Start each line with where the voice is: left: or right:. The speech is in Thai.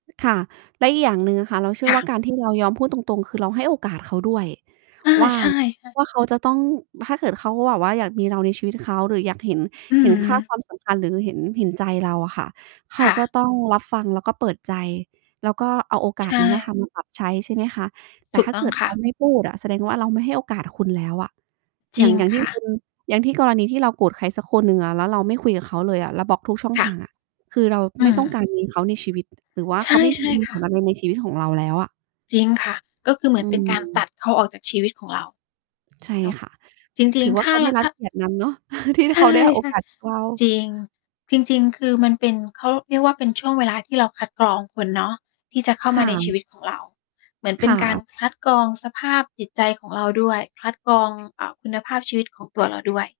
right: ค่ะ แล้วอีกอย่างหนึ่งอะค่ะ เราเชื่
left: ค
right: อ
left: ่
right: ว่
left: ะ
right: าการ ที่เรา ยอมพูดตรง ๆ คือเราให้โอกาสเขาด้วย
left: อา
right: ว่า
left: ใช่ ๆ
right: ว่าเขาจะต้อง ถ้าเกิดเขาแบบว่าอยากมีเราในชีวิตเขาหรืออยากเห็น
left: อื
right: เห็น ค่า
left: ม
right: ความสำคัญหรือเห็น เห็นใจเราอะค่ะ เข
left: ค
right: า
left: ่
right: ก็
left: ะ
right: ต้องรับฟัง แล้วก็เปิดใจ แล้วก็เอาโอก
left: ใ
right: า
left: ช
right: สนั้นอะค่ะ
left: ่
right: มา ปรับใช้ ใช่ไหมคะ แต
left: ถ
right: ่
left: ู
right: ถ
left: ก
right: ้า
left: ต้
right: เ
left: อ
right: ก
left: ง
right: ิด
left: ค
right: เร
left: ่ะ
right: า ไม่พูดอะ แสดงว่าเราไม่ให้โอกาสคุณแล้วอะ
left: จ
right: อย
left: ร
right: ่
left: ิ
right: าง
left: ง
right: อย่างท
left: ค
right: ี่
left: ่
right: คุ
left: ะ
right: ณ อย่างที่กรณีที่เราโกรธใครสักคนหนึ่งอะ แล้วเราไม่คุยกับเขาเลยอะ เราบล๊อกทุกช่อง
left: ค่
right: ท
left: ะ
right: างอะ คือเรา
left: อื
right: ไม่ต้องการ
left: ม
right: มี เขาในชีวิต หรือว่า
left: ใ
right: เขา ไม่
left: ช่
right: มี
left: ๆ ค
right: ผ
left: ่ะ
right: ลอะไรในชีวิตของเราแล้วอะ
left: จริง ค่ะ ก็ คือเหม
right: อ
left: ือ
right: ื
left: นเป็นการต
right: ม
left: ัดเขาออกจากชีวิตของเรา
right: ใช่
left: เนาะ
right: ค่ะ
left: จร
right: ถ
left: ิ
right: ื
left: ง
right: อว
left: ๆ
right: ่
left: ถ
right: าเ
left: ้
right: ข
left: า
right: าได
left: ร
right: ้รั
left: ถ
right: บ
left: ้า
right: เกียรตินั้นเนาะ ที่
left: ใช
right: เข
left: ่
right: าได้โอกาสจากเรา
left: ๆ จริง จริง ๆ คือมันเป็น เขาเรียกว่า เป็นช่วงเวลาที่เราคัดกรองคนเนาะ ที่จะเข้า
right: ค
left: มา
right: ่
left: ในช
right: ะ
left: ีวิตของเรา เหมือนเป
right: ค
left: ็น
right: ่
left: การ
right: ะ
left: คัดกรองสภาพจิตใจของเราด้วย คัด กรอง อา คุณภาพชีวิตของตัว เรา ด้วย